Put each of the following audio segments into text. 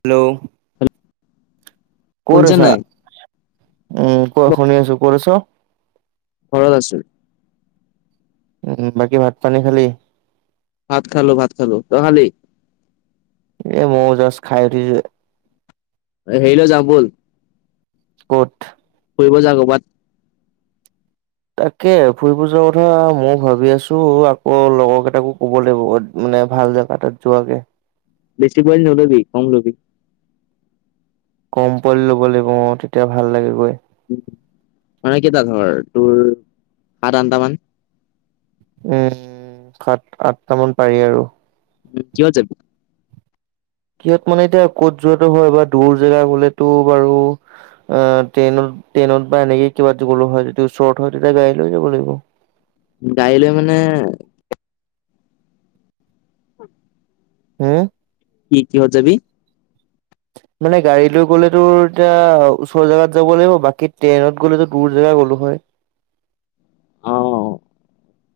Hello. ক'ত শুনিছা আছা? নাই উমঁ' কোৱা মই শুনি আছো, ক'ত আছ? ঘৰত আছো। উম' বাকী ভাত পানী খালি? ভাত খালো, ভাত খালো তই খালি। এ মইও যাষ্ট খাই উঠিচোহে। এই হেৰীলৈ যাওঁ বল। ক'ত? ফুৰিব যাওঁ কৰ'বাত। তাকে, ফুৰিব যোৱাৰ কথা মইও ভাবি আছো আকৌ লগৰ কেইটাকো কব লাগিব মানে ভাল জেগা- এটাত যোৱাকে। বেছি পোৱালি নলবি কম লবি। কম পোৱালী ল'ব লাগিব অঁ' তেতিয়া ভাল লাগে গৈ। মানে কেইটা ঘৰ, তোৰ সাত-আঠটা মান? উমঁ' সাত-আঠটামান পাৰি আৰু। উ' কিহ'ত জাবি? কিহ'ত মানে এতিয়া ক'ত যোৱাতটো হয়বা দূৰ জেগা গ'লেতো বাৰু- আঁহ' ট্ৰেইনত-ট্ৰেইনত বা এনেকেই কিবা দিবলৈ হয় যদি ওচৰত হয় তেতিয়া গড়ী লৈ যাব লাগিব। গাড়ী লৈ মানে হুম'। কি কিহ'ত যাবি? মানে গাড়ী লৈ গ'লেতো এতিয়া ওচৰ জেগাত যাব লাগিব বাকী ট্ৰেইনত গ'লেতো দূৰ জেগা গ'লো হয়। অঁ', -অঁ',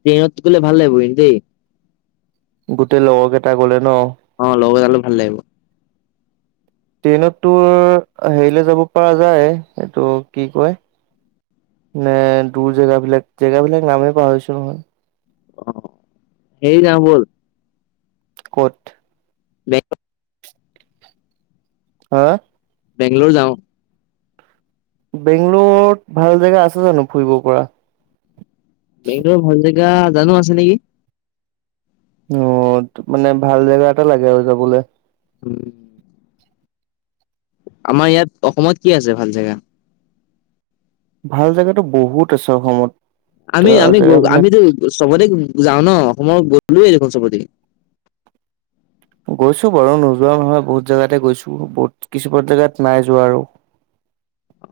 টেইনত গ'লে ভাল লাগিব কিন্তু দেই। গোটেই লগৰ কেইটা গ'লে ন'হ। অঁ' লগৰ গ'লে ভাল লাগিব। [unintelligible] ট্ৰেইনত তোৰ হেৰিলে যাব পৰা যায় এইটো কি কয়- মানে দূৰ জেগাবিলাক, জেগাবিলাক নামেই পাহৰিছোঁ মই। অ হেৰি যাওঁ বল। ক'ত? বে [inaudible] হা'। বেংগলোৰ যাওঁ। বেংগলোত ভাল জেগা আছে জানো ফুৰিব পৰা? বেংগলোৰৰ ভাল জেগা জানো আছে নেকি। অঁ, তো মানে ভাল জেগা এটা লাগে আৰু যাবলে। উম'। আমাৰ ইয়াত অসমত কি আছে ভাল জেগা? ভাল জেগাতো বহুত আছে অসমত। আমি আমি গ জেগাবিলাক আমিতো চবতে যাওঁ ন অসমৰ গলোৱে দেখোন চবতে। গৈছো বাৰু নোযোৱা নহয় বহুত জেগাতে গৈছো, বহুত কিছুমান জেগাত নাইযোৱা আৰু। অ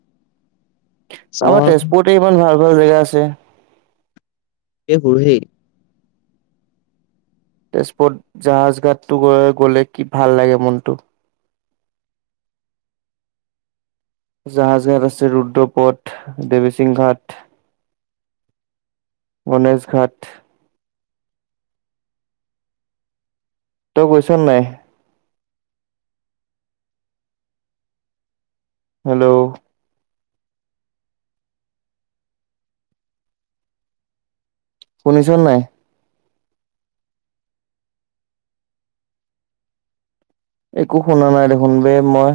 [inaudible] চাওঁ আমাৰ তেজপুৰতে ইমান ভাল ভাল জেগা আছে। এই বুঢ়ী তেজপুৰত জাহাজ ঘাটটো গ গ'লে কি ভাল লাগে মনটো। জাহাজঘাট আছে ৰুদ্ৰপথ, দেৱীসিং ঘাট, গণেশ ঘাট। তই গৈছ নাই? হেল্ল। শুনিছা নাই? একো শুনা নাই দেখোন বে মই।